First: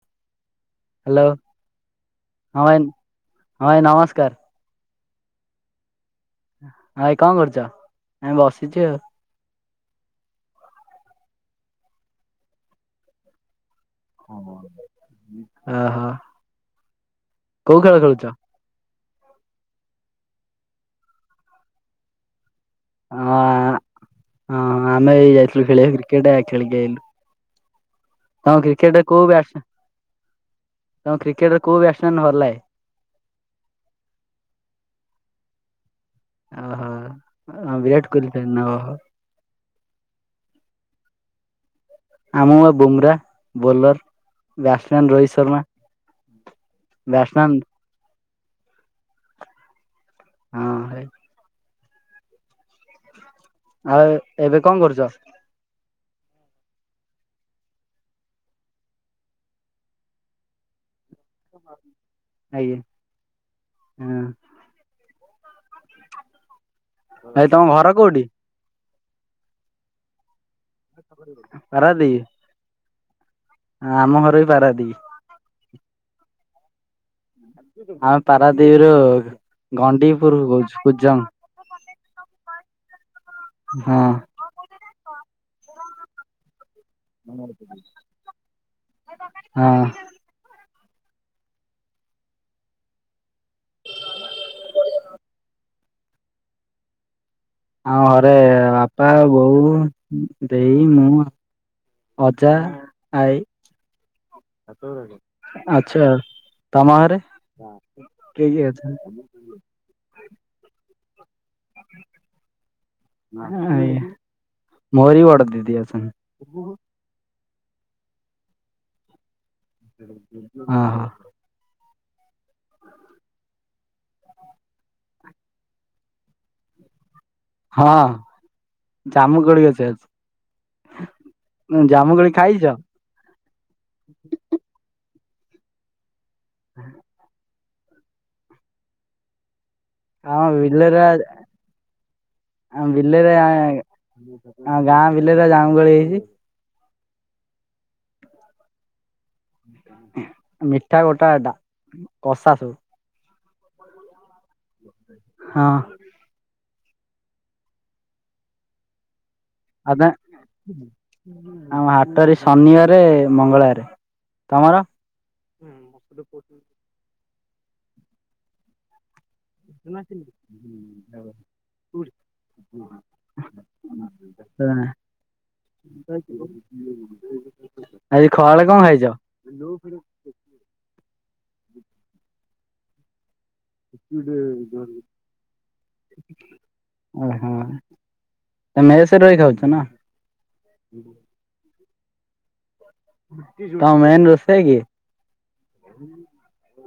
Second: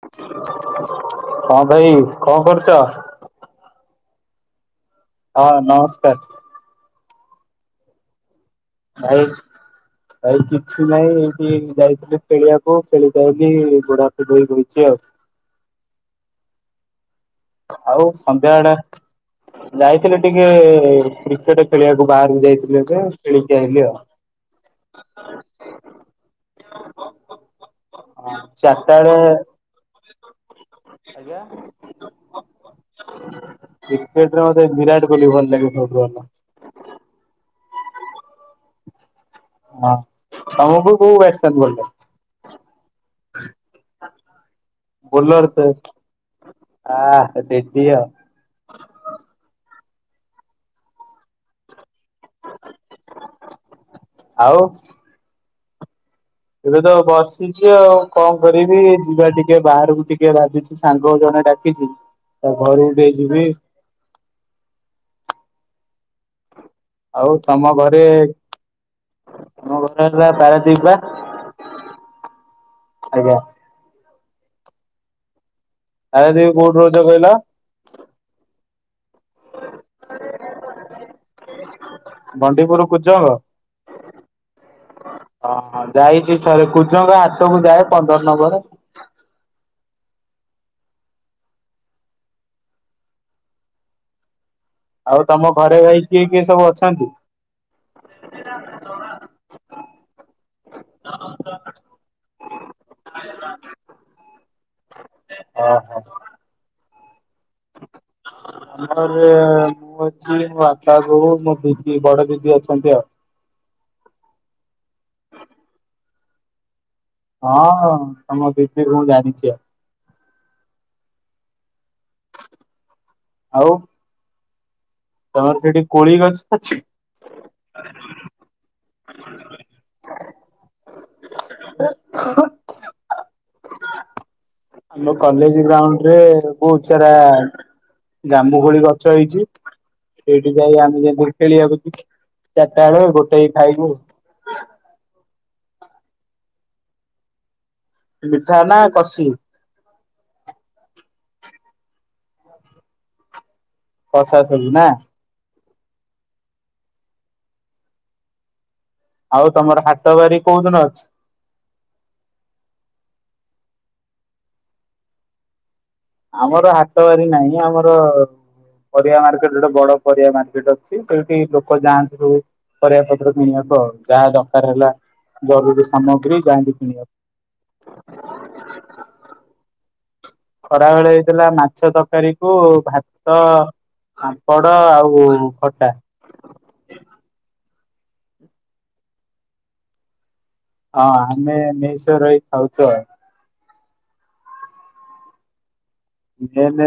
[unintelligible] Hello ଭାଇ କଣ ହଁ କରୁଛ? ଭାଇ ହଁ ଭାଇ ନମସ୍କାର। ହଁ ନମସ୍କାର। ହଁ ଭାଇ କଣ କରୁଚ? ଏ ବସିଛି ଆଉ। ଆଉ ଆଉ କିଛି ନାଇଁ ଏମିତି ହେଇକି ଯାଇଥିଲି ଖେଳିଆକୁ ଖେଳିକି ଆଇଲି ଗୋଡ ହାତ ଧୋଇ ବଇଚି ଆଉ। ହଁ [unintelligible] ଆଉ ସନ୍ଧ୍ୟାବେଳେ ଯାଇଥିଲି ଟିକେ ଏ କ୍ରିକେଟ ଖେଳିଆକୁ ବାହାରକୁ ଯାଇଥିଲେ। ହଁ ଆ ହଁ ଆମେ ଏଇ ଯାଇଥିଲୁ ଖେଳିକିଆକୁ କ୍ରିକେଟେ ଖେଳିକି ଆଇଲୁ। ହଁ ତମକୁ ଚାରିଟା କ୍ରିକେଟରେ ବେଳେ କୋଉ ବ୍ୟାଟ୍ସ୍ ମ୍ୟା ତମକୁ କ୍ରିକେଟରେ କୋଉ ବ୍ୟାଟ୍ସ୍ ମ୍ୟାନ୍ ଭଲ ଲାଗେ? କ୍ରିକେଟର ମତେ ବିରାଟ କୋହଲି ଭଲ ଲାଗେ, ସବୁଠୁ ଭଲ। ଓହୋ ଅ ବିରାଟ କୋହଲି ତ ନ ଓହୋ। ହଁ, ତମକୁ କୋଉ ବ୍ୟାଟ୍ସ୍ ମ୍ୟାନ୍ ଭଲ୍ ଲାଗେ? ଆମୁକୁ ବା Bumrah bowler, batsman Rohit Sharma. ଆହା ବ୍ୟାଟ୍ସମ୍ୟାନ [inaudible] ଦିଅ ହଁ ହେଏ ଆଉ ଏବେ ଆଉ କଣ କରୁଛ? ଏବେ ତ ବସିଛି ଆଉ କଣ କରିବି? ଯିବା ଟିକେ ବାହାରକୁ ଟିକେ ଭାବିଛି। ସାଙ୍ଗ ଜଣେ ଡାକିଛି, ତା ଆଜ୍ଞା ଘରୁକୁ ଟିକେ ଯିବି। ହଁ। ଆଉ ଭାଇ ତମ ଘର କୋଉଠି ଘରେ- ଆମ ଘର ହେଲା ପାରାଦ୍ୱୀପ ବା, ଆଜ୍ଞା। ହଁ ଆମ ଘର ବି ପାରାଦ୍ୱୀପ। ଆଉ ଏବେ କୋଉଠୁ ରହୁଛ କହିଲ? ଆମେ ପାରାଦ୍ୱୀପରୁ ଗଣ୍ଡିପୁରୁରୁ କହୁଛୁ, କୁଜଙ୍ଗ୍- ଗଣ୍ଡିପୁର କୁଜଙ୍ଗ? ହଁ। ହଁ ହଁ ଯାଇଛି ଥରେ କୁଜଙ୍ଗ ହାଟକୁ ଯାଏ ପନ୍ଦର ନମ୍ବର। ହଁ। ଆଉ ତମ ଘରେ ଭାଇ- କିଏ କିଏ ସବୁ ଅଛନ୍ତି? ଆମ ଘରେ ବାପା, ବୋଉ, ଦେଇ, ମୁଁ ଆ ଅଜା, ଆଈ ଓହୋ। ଆଚ୍ଛା। ତମ ଘରେ? କିଏ କିଏ? ଆମ ଘରେ ମୁଁ ଅଛି ମୋ ବାପା, ବୋଉ ମୋ ଦିଦି ବଡ ଦିଦି ଅଛନ୍ତି ଆଉ। ଆଜ୍ଞା ମୋର ବି ବଡ ଦିଦି ଅଛନ୍ - ହଁ ହଁ ତମ ଦିଦିକୁ ମୁଁ ଜାଣିଛି ଆଉ। ହଁ ହଁ। ଆଉ। ତମର ସେଠି କୋଳି ଗଛ ଅଛି? ହଁ, ଜାମୁ କୋଳି ଗଛ ଅଛି। ଜାମୁ କୋଳି ଖାଇଛ? ମୋ କଲେଜ ଗ୍ରାଉଣ୍ଡରେ ବହୁତ ସାରା ଜାମୁ କୋଳି ଗଛ ହେଇଛି। ହଁ ସେଇଠି ଯାଇ ବିଲେରେ ଆମେ ଯେମିତି [unintelligible] ଖେଳିବାକୁ ଯିବୁ। ଆମ ଚାରିଟା ବେଳେ ବିଲେରେ ଗୋଟେଇ ଖାଇବୁ। ଆମ ଗାଁ ବିଲେରେ ଜାମୁ କୋଳି ହେଇଛି। ମିଠା ନା କଷି? ମିଠା ଗୋଟା ଗୋଟା କଷା ସବୁ। କସା ସବୁ ନା ହଁ। ଆଉ ତମର ତ ହାଟ ବାରି କୋଉଦିନ ଅଛି? ଆଉ ହାଟରେ ଶନିବାରେ ମଙ୍ଗଳବାରେ। ତମର? ଆମର ହାଟ ବାରି ନାହିଁ। ଆମର ପରିବା ମାର୍କେଟ ଗୋଟେ ବଡ ପରିବା ମାର୍କେଟ ଅଛି। ସେଇଠି ଲୋକ ଯାଆନ୍ତି ସବୁ। ପରିବା ପତ୍ର କିଣିବାକୁ, ଆଉ ଯାହା ଦରକାର ହେଲା ଜରୁରୀ ଆଜି ସାମଗ୍ରୀ ଯାଆନ୍ତି କିଣିବାକୁ। ଖରା ବେଳେ କଣ ଖାଇଛ? ଖରା ଭେଳେ ହେଇଥିଲା ମାଛ ତରକାରୀ କୁ ଭାତ ପାମ୍ପଡ଼ ଆଉ ଖଟା। ଓହୋ। ତମେ ମେସ୍ ରହିକି ଖାଉଛ ନା? ହଁ ଆମେ ମେସ୍ ରେ ରହି ଖାଉଛୁ ଆଉ। ତ ମେନ୍ ରୋଷେଇ କି ମେନ୍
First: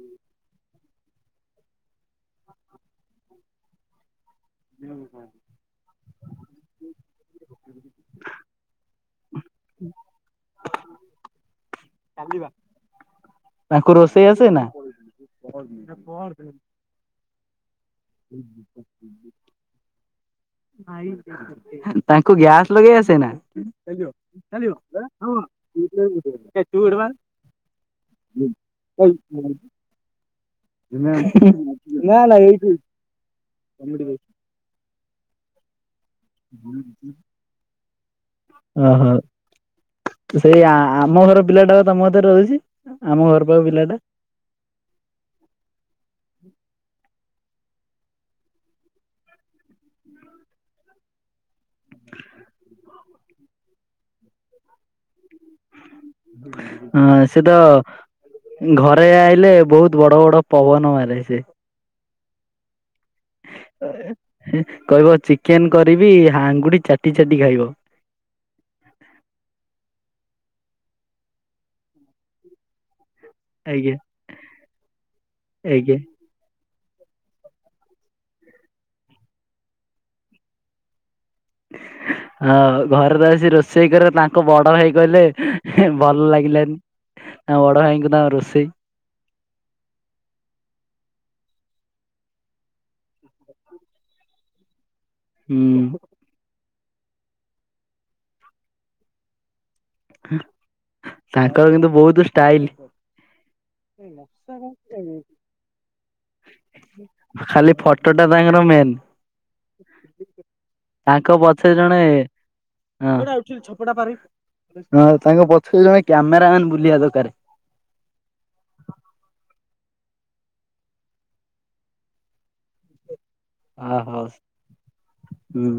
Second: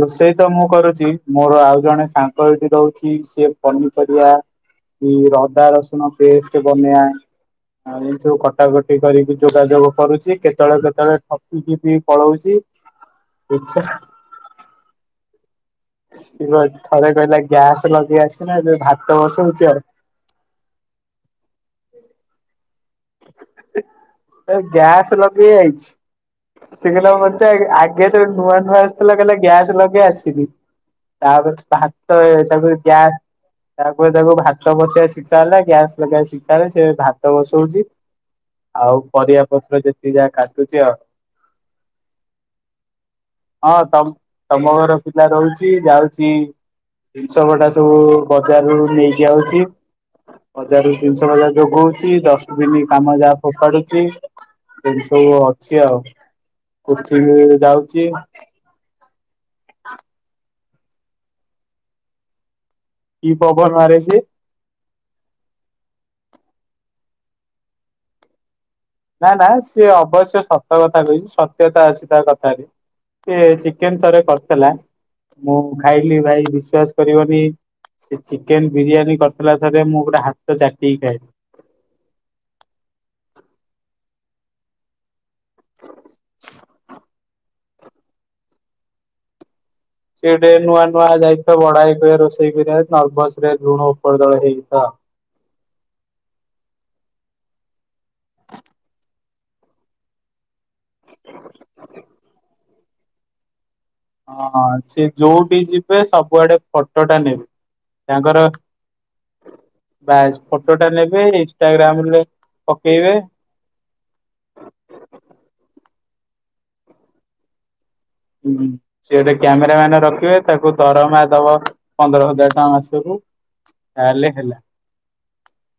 ରୋଷେଇ ତ ମୁଁ କରୁଛି, ମୋର ଆଉ ଜଣେ ସାଙ୍ଗ ଏଠି ରହୁଛି, ସିଏ ପନିପରିବା କି ରଦା ରସୁଣ ପେଷ୍ଟ ବନେଇବା ଆ ଏ ସୁ କଟାକଟି କରିକି ଯୋଗାଯୋଗ କରୁଛି, କେତେବେଳେ କେତେବେଳେ ଠକିକି ବି ପଳଉଛି। ଇଚ୍ଛା ତାଙ୍କୁ ରୋଷେଇ ଆସେ ନା? ସିଏ ଥରେ କହିଲା ଗ୍ୟାସ୍ ଲଗେଇ ଆସି ନା ଏବେ ଭାତ ବସଉଛି ଆଉ। ତାଙ୍କୁ ଗ୍ୟାସ୍ ଲଗେଇ ଆସେ ନା? ତାକୁ ଗ୍ୟାସ୍ ଲଗେଇ ଆଇଛି। ସେ କହିଲା ମତେ, ଆଗେ ତ ନୂଆ ନୂଆ ଥିଲା କହିଲା ଗ୍ୟାସ୍ ଲଗେଇ ଆସିନି। ତାପରେ ଭାତ ତାକୁ ଗ୍ୟା-ତାପରେ ତାକୁ ଭାତ ଭାତ ବସେଇବା ଶିଖା ହେଲା ଗ୍ୟାସ୍ ଲଗେଇବା ଶିଖା ହେଲା ସେ ଭାତ ବସଉଛି। ଆଉ ଓହୋ। ପରିବା ପତ୍ର ଯେତିକି ଯାହା ସେଇ କାଟୁଛି ଆଉ ଆମ ଘର ପିଲାଟା ତମ କତିରେ ରହୁଛି? ଆମ ଘର ପାଖ ହଁ ପିଲାଟା। ତମ ତମ ଘର ପିଲା ରହୁଛି ଯାଉଛି। ଜିନିଷ କଟା ସବୁ ବଜାର ରୁ ନେଇକି ଆଉଛି। ବଜାର ରୁ ଜ ନିଶ ହେରା ଯୋଗଉଛି, ଡଷ୍ଟବନ୍ କାମ ଯାହା ଫୋପାଡୁଛି। ଏମିତି ସବୁ ଅଛି ଆଉ। ହଁ ସେ ତ ପୃଥିବୀ ଯାଉଛି। ଘରେ ଆଇଲେ ବହୁତୁ ବଡ ବଡ ପବନ ମାରେ ସେ। କି ପବନ ମାରେ ସିଏ? କହିବ ଚିକେନ୍ କରିବି ଆଙ୍ଗୁଡି ଚାଟି ଚାଟି ଖାଇବ। ନା ନା ସିଏ ଅବଶ୍ୟ ସତ କଥା କହିଛି। ସତ୍ୟତା ଅଛି ତା କଥାଟି। ସେ ଆଜ୍ଞା ଚିକେନ୍ ଥରେ କରିଥିଲା, ମୁଁ ଆଜ୍ଞା ଖାଇଲି ଭାଇ ବିଶ୍ବାସ କରିବନି ସେ ଚିକେନ୍ ବିରିୟାନୀ କରିଥିଲା ଥରେ ମୁଁ ଗୋଟେ ହାତ ଚାଟିକି ଖାଇଲି। ହଁ ଘରେ ରହି ସେ ରୋଷେଇ କରେ ତାଙ୍କ ବଡ ଭାଇ କହିଲେ ଭଲ ଲାଗିଲାନି। ତା ବଡ ଭାଇଙ୍କୁ ତା ରୋଷେଇ। ସେ ଟିକେ ନୂଆ ନୂଆ ଯାଇଥିବ ବଡ ଭାଇ କହିବ ରୋଷେଇ କାରିବାକୁ, ନର୍ଭସ ରେ ଲୁଣ ଉପର ତଳ ହେଇଥ ହୁଁ। ତାଙ୍କର କିନ୍ତୁ ବୋହୁତ୍ ଷ୍ଟାଇଲ୍। ହଁ ସେ ଯୋଉଠି ଯିବେ ସବୁଆଡେ ଫଟୋ ଟା ନେବେ ଖାଲି ଫ ଟଟା ତାଙ୍କର ମେନ୍। ବାସ୍ ଫଟୋ ଟା ନେବେ ତାଙ୍କ ଇନ୍ଷ୍ଟାଗ୍ରାମ୍ ରେ ନେଇକି ପକେଇବେ। ଛକଟା ପାରେଇ। ତାଙ୍କ ପଛରେ ଜଣେ କ୍ୟାମେରାମନ୍ ବୁଲିବା ଦରକାର। ହୁଁ ସେ ଗୋଟେ କ୍ୟାମେରା ମ୍ୟାନ୍ ରଖିବେ ତାକୁ ଦରମା ଦବ। ପନ୍ଦର ହଜାର ଟଙ୍କା ମାସକୁ। ଅ ହୋ, ତାହେଲେ ହେଲା ହୁଁ।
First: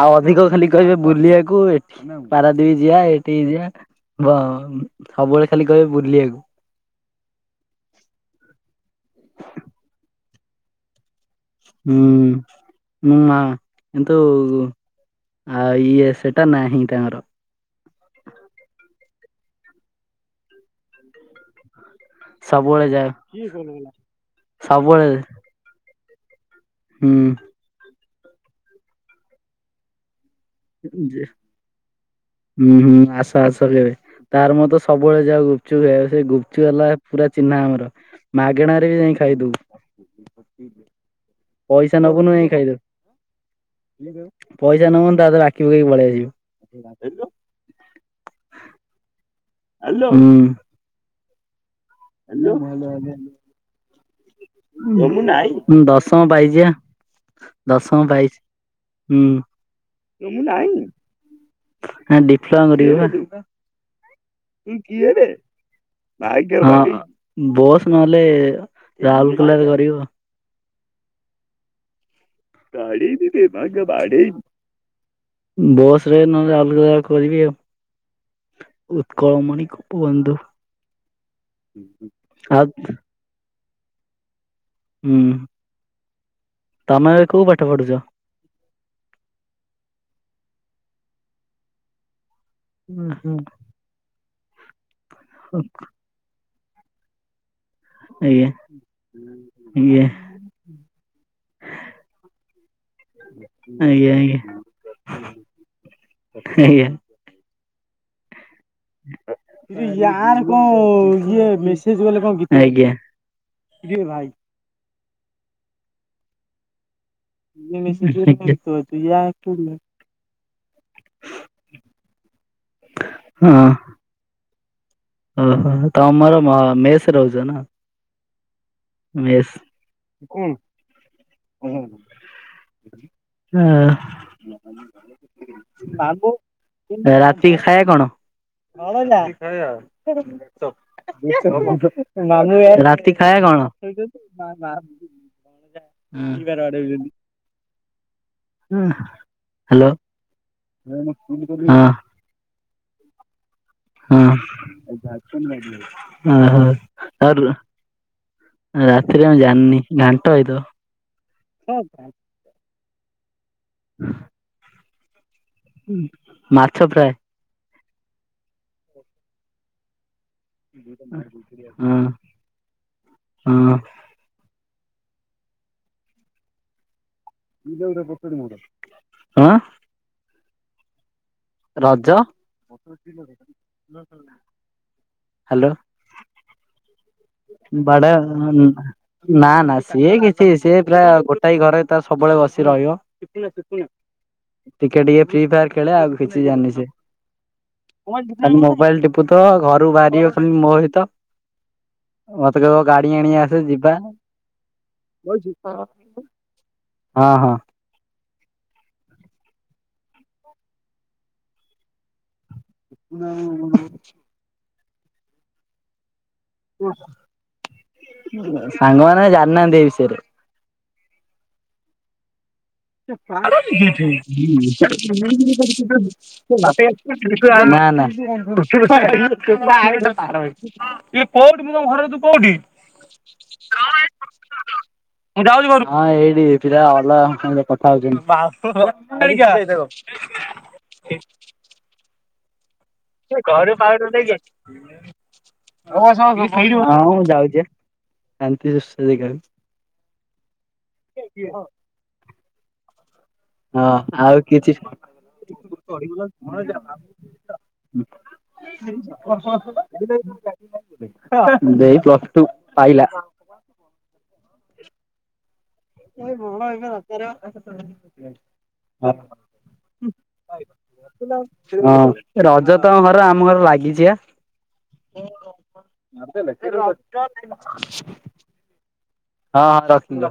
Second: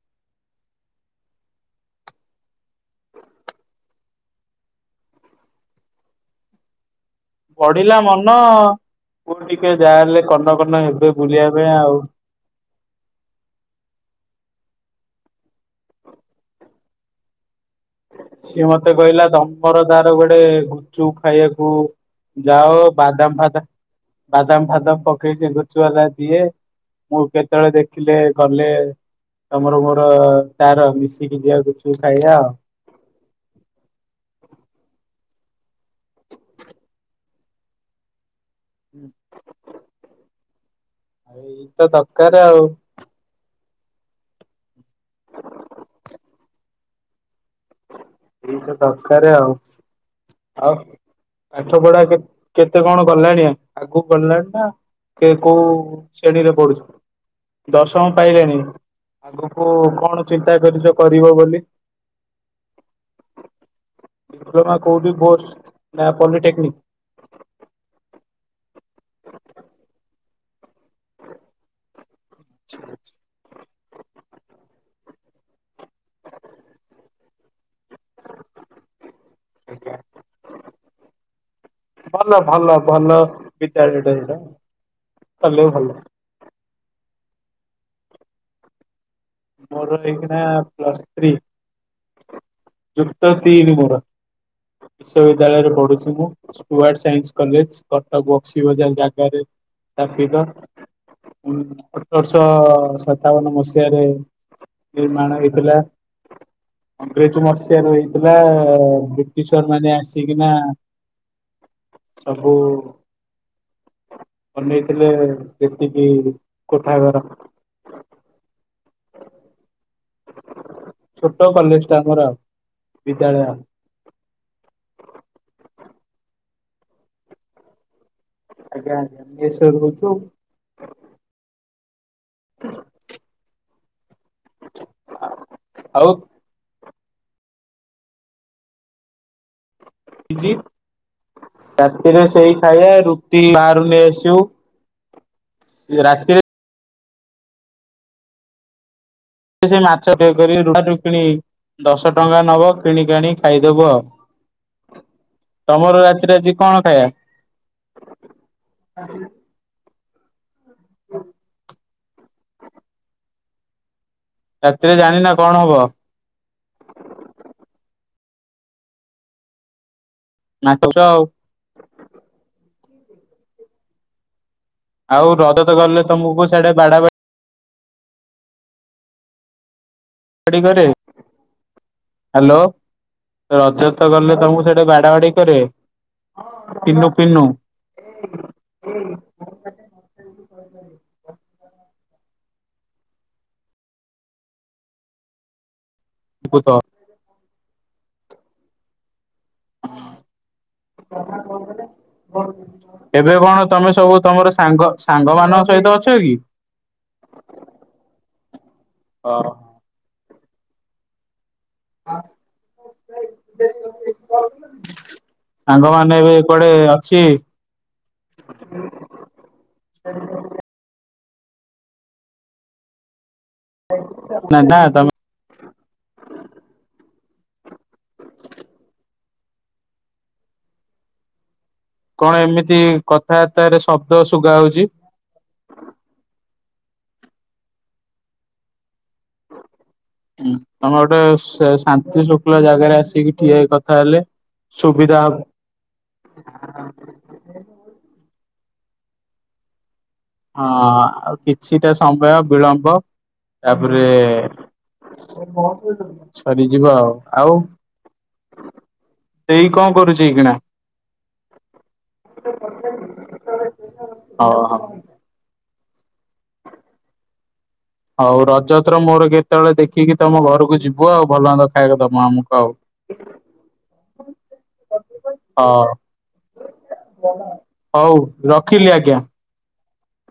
ଆଉ ଅଧିକ ଖାଲି କହିବେ ବୁଲିବାକୁ, ଏଠି ପାରାଦୀପ୍ ଯିବା ଏଠିକି ଯିବା। ବ ସବୁବେଳେ ଖାଲି କହିବେ ବୁଲିଆକୁ। ବଢିଲା ମନ କୁ ଟିକେ ଯାହାହେଲେ କନକନ ହେବେ। ବୁଲିବା ପାଇଁ ଆଉ। ହୁଁ। ଉମ୍ ମା କିନ୍ତୁ ଆ ଇଏ ସେଟା ନାହିଁ ତାଙ୍କର। ସିଏ ମତେ କହିଲା ତମର ତାର କୁଆଡ଼େ ଗୁପଚୁପ ଖାଇଆକୁ ଯା ହଉ ବାଦାମ ଫାଦାମ, ବାଦାମ ଫାଦାମ ସବୁବେଳେ ପକେଇକି ଟିକେ ଗୁପ୍ ଚୁପ୍ ବାଲା ଦିଏ। ହୁଁ ମୁଁ କେତେବେଳେ ଦେଖିଲେ ଗଲେ ତମର ମୋର ତାର ମିଶିକି ଯିବା ଗୁପଚୁପ୍ ଖାଇବା ଆଉ। ଉମ୍ ହୁଁ, ଆସ ଆସ କେବେ? ତାର ମୋର ତ ସବୁବେଳେ ଯାଉ ଗୁପଚୁପ ଖାଇବାକୁ, ସେ ଗୁପଚୁପ ବାଲା ପୁରା ଆମର ଚିହ୍ନା ଆମର। ମାଗେଣାରେ ବି ଯାଇଁ ଖାଇଦବୁ। ଏଇ ତ ପଇସା ଦରକାର ନବୁନୁ ଯାଇଁ ଆଉ ଖାଇଦବୁ। ପଇସା ନବୁନି ତା କତିରେ ବାକି ପକେଇକି ପଳେଇ ଆସିବୁ। ଏଇତ ଦରକାର ଆଉ। ଆଲୋ, ହୁଁ। ପାଠପଢା କେ କେତେ କଣ ଗଲାଣି ଆ ଆଗକୁ ଗଲାଣି ନା, କେ କୋଉ ଦଶମ ଶ୍ରେଣୀରେ ପାଇଚି ବା ପଢୁଛ? ଦଶମ ପାଇଲାଣି, ହୁଁ ଆଗୁକୁ କଣ ଚିନ୍ତା କରିଛ କରିବ ବୋଲି? ନାଁ ଡିପ୍ଲୋମା କରିବି ବା। ଡିପ୍ଲୋମା କୋଉଠି କୋର୍ସ ନା ହଁ ପଲିଟେକ୍ନିକ? ହଁ। ବୋସ୍ ନହେଲେ ରାଉଲକେଲାରେ କରିବି ଆଉ। [inaudible] ବୋସ୍ ରେ ନହେଲେ ଅଲଗା ଜାଗାରେ କରିବି ଆଉ। ଉତ୍କଳମଣି ଗୋପବନ୍ଧୁ। ଭଲ ଭଲ ହାତ୍ ଭଲ ବିଦ୍ୟାଳୟଟା ସେଇଟା। ହୁଁ, କଲେ ଭଲ। ତମେ ଏବେ କୋଉ ପାଠ ପଢୁଛ? ମୋର ଏଇଖିଣା ପ୍ଲସ୍ ଥ୍ରୀ, ଯୁକ୍ତ ତିନି ମୋର। ବିଶ୍ବଦ୍ୟାଳୟରେ ପଢୁଛି ମୁଁ, ଷ୍ଟୁଆର୍ଟ ସାଇନ୍ସ କଲେଜ। କଟକ ଆଜ୍ଞା ଆଜ୍ଞା ବକ୍ସିବଜାର ଜାଗାରେ ସ୍ଥାପିତ। ଉମ୍ ଅଠରଶହ ସତାବନ ମସିହାରେ ଆଜ୍ଞା ଆଜ୍ଞା ନିର୍ମାଣ ହେଇଥିଲା। ଆଜ୍ଞା। ଅଂଗ୍ରେଜ ମସିହାରୁ ହେଇଥିଲା ବ୍ରିଟିଶର ମାନେ ଆସିକିନା ସବୁ ଆଜ୍ଞା। ଇଏ ଭାଇ ବନେଇଥିଲେ ଯେମତିକି କୋଠା ଘର। [inaudible] ଛୋଟ କଲେଜଟା ଆମର ଆଉ ବିଦ୍ୟାଳୟ। ହଁ। ଓହୋ। ତମର ମ ମେସ୍ ରହୁଛ ନୁହଁ? ଆଜ୍ଞା ଆଜ୍ଞା ମେସ୍ ମେସ ରହୁଛୁ ଉଁ। ହୁଁ ଆଁ ଆଉ ପାଗ ରାତିକି ଖାଇଆ କଣ? ରାତି ପିଜି ରାତିରେ ସେଇ ଖାଇବା ଖାଇଆ ରୁଟି କଣ? ବାହାରୁ ନେଇ ଆସିବୁ ରାତିରେ ହୁଁ। ହଁ। ସେ ମାଛ ଇଏ କରିବେ, ବଜାରରୁୁ କିଣି ହଁ ଦଶ ଟଙ୍କା ନବ କିଣିକାଣି ଖାଇଦବ ଆଉ। ହୁଁ, ଓହୋ। ତମର ରାତିରେ ଆଜି କଣ ଖାଇବା ତାପରକୁ ରାତିରେ କଣ ମୁଁ ଜାଣିନି, ଘାଣ୍ଟ ହେଇଥବ। [unintelligible] ରାତିରେ ଜାଣିନ କଣ ହବ? ମାଛ ଫ୍ରାଏ। ନାଟୁଛ ଆଉ ହଁ ହଁ। ଆଉ ରଜତ ଗଲେ ତମକୁ ସେଟା ବାଡା ବା [unintelligible] ଡ଼ି କରେ। ରଜ ହ୍ୟାଲୋ ରଜତ ଗଲେ ତମକୁ ସେଠା ବାଡା ବାଡି କରେ? ତିନୁ ବାଡା। ନା ନା ସିଏ କିଛି ସିଏ ପ୍ରାୟ ଗୋଟାଏ ଘରେ ତ ସବୁବେଳେ ବସି ରହିବ। ଟିକେ ଟିକେ ଫ୍ରି ଫାୟାର ଖେଳେ ଆଉ। କିଛି ଭୂତ ଜାନି ସେ ମୋବାଇଲ ଟିପୁଥଵ ଘରୁ ବାହାରିବ ଖାଲି ମୋ ସହିତ। ମତେ କହିବ ଗାଡି ଆଣି ଏବେ ଆସେ କଣ ତମେ ଯିବା ସବୁ ତମର ସାଙ୍ଗ ସାଙ୍ଗ ମାନଙ୍କ ସହିତ ଅଛ କି? ହଁ ହଁ। ହଁ। [unintelligible] ସାଙ୍ଗମାନେ ଏବେ କୁଆଡେ ଅଛି? ସାଙ୍ଗମାନୋନ ଜାଣିନାହାନ୍ତି ଏଇ ବିଷୟରେ। [unintelligible] ନା ନା। କଉ ମୁ ତମ ଘର କଣ ଏମିତି କଥାବାର୍ତ୍ତାରେ ଶବ୍ଦ ଶୁଗା ହଉଛି। ଏଇଠି ପିଲା ଅଲଗା କଥା ହଉଛନ୍ତି। ହଁ ତମେ ଗୋଟେ ଶାନ୍ତି ଶୃଙ୍ଖଳା ଜାଗାରେ ଆସି ହଁ ହବ ମୁଁ ହଁ ଯାଉଛି। ଶାନ୍ତିରେ ସୁଏ ଖାଲି। ହଁ ଆଉ କିଛିଟା ସମୟ ବିଳମ୍ବ ତା ପରେ ହଁ ଆଉ କିଛି ସରିଯିବ ଆଉ ଆଉ। ଦେଇ କଣ କରୁଛି ଏଇକିଣା? ଦେଇ ପ୍ଲସ୍ ଟୁ ପାଇଲା। ଅ ହ। [unintelligible] ହଉ ରଜତର ହଁ ମୋର କେତେବେଳେ ଦେଖିକି ତମ ଘରକୁ ଯିବୁ ଆଉ ଭଲ ମନ୍ଦ ଖାଇବାକୁ ଦବ ଆମକୁ ଆଉ। ତମ ଘର ଆମ ଘର ଲାଗିଛି ବା। ହଁ ହଉ ରଖିଲି ଆଜ୍ଞା। ହଁ ହଁ ରଖି।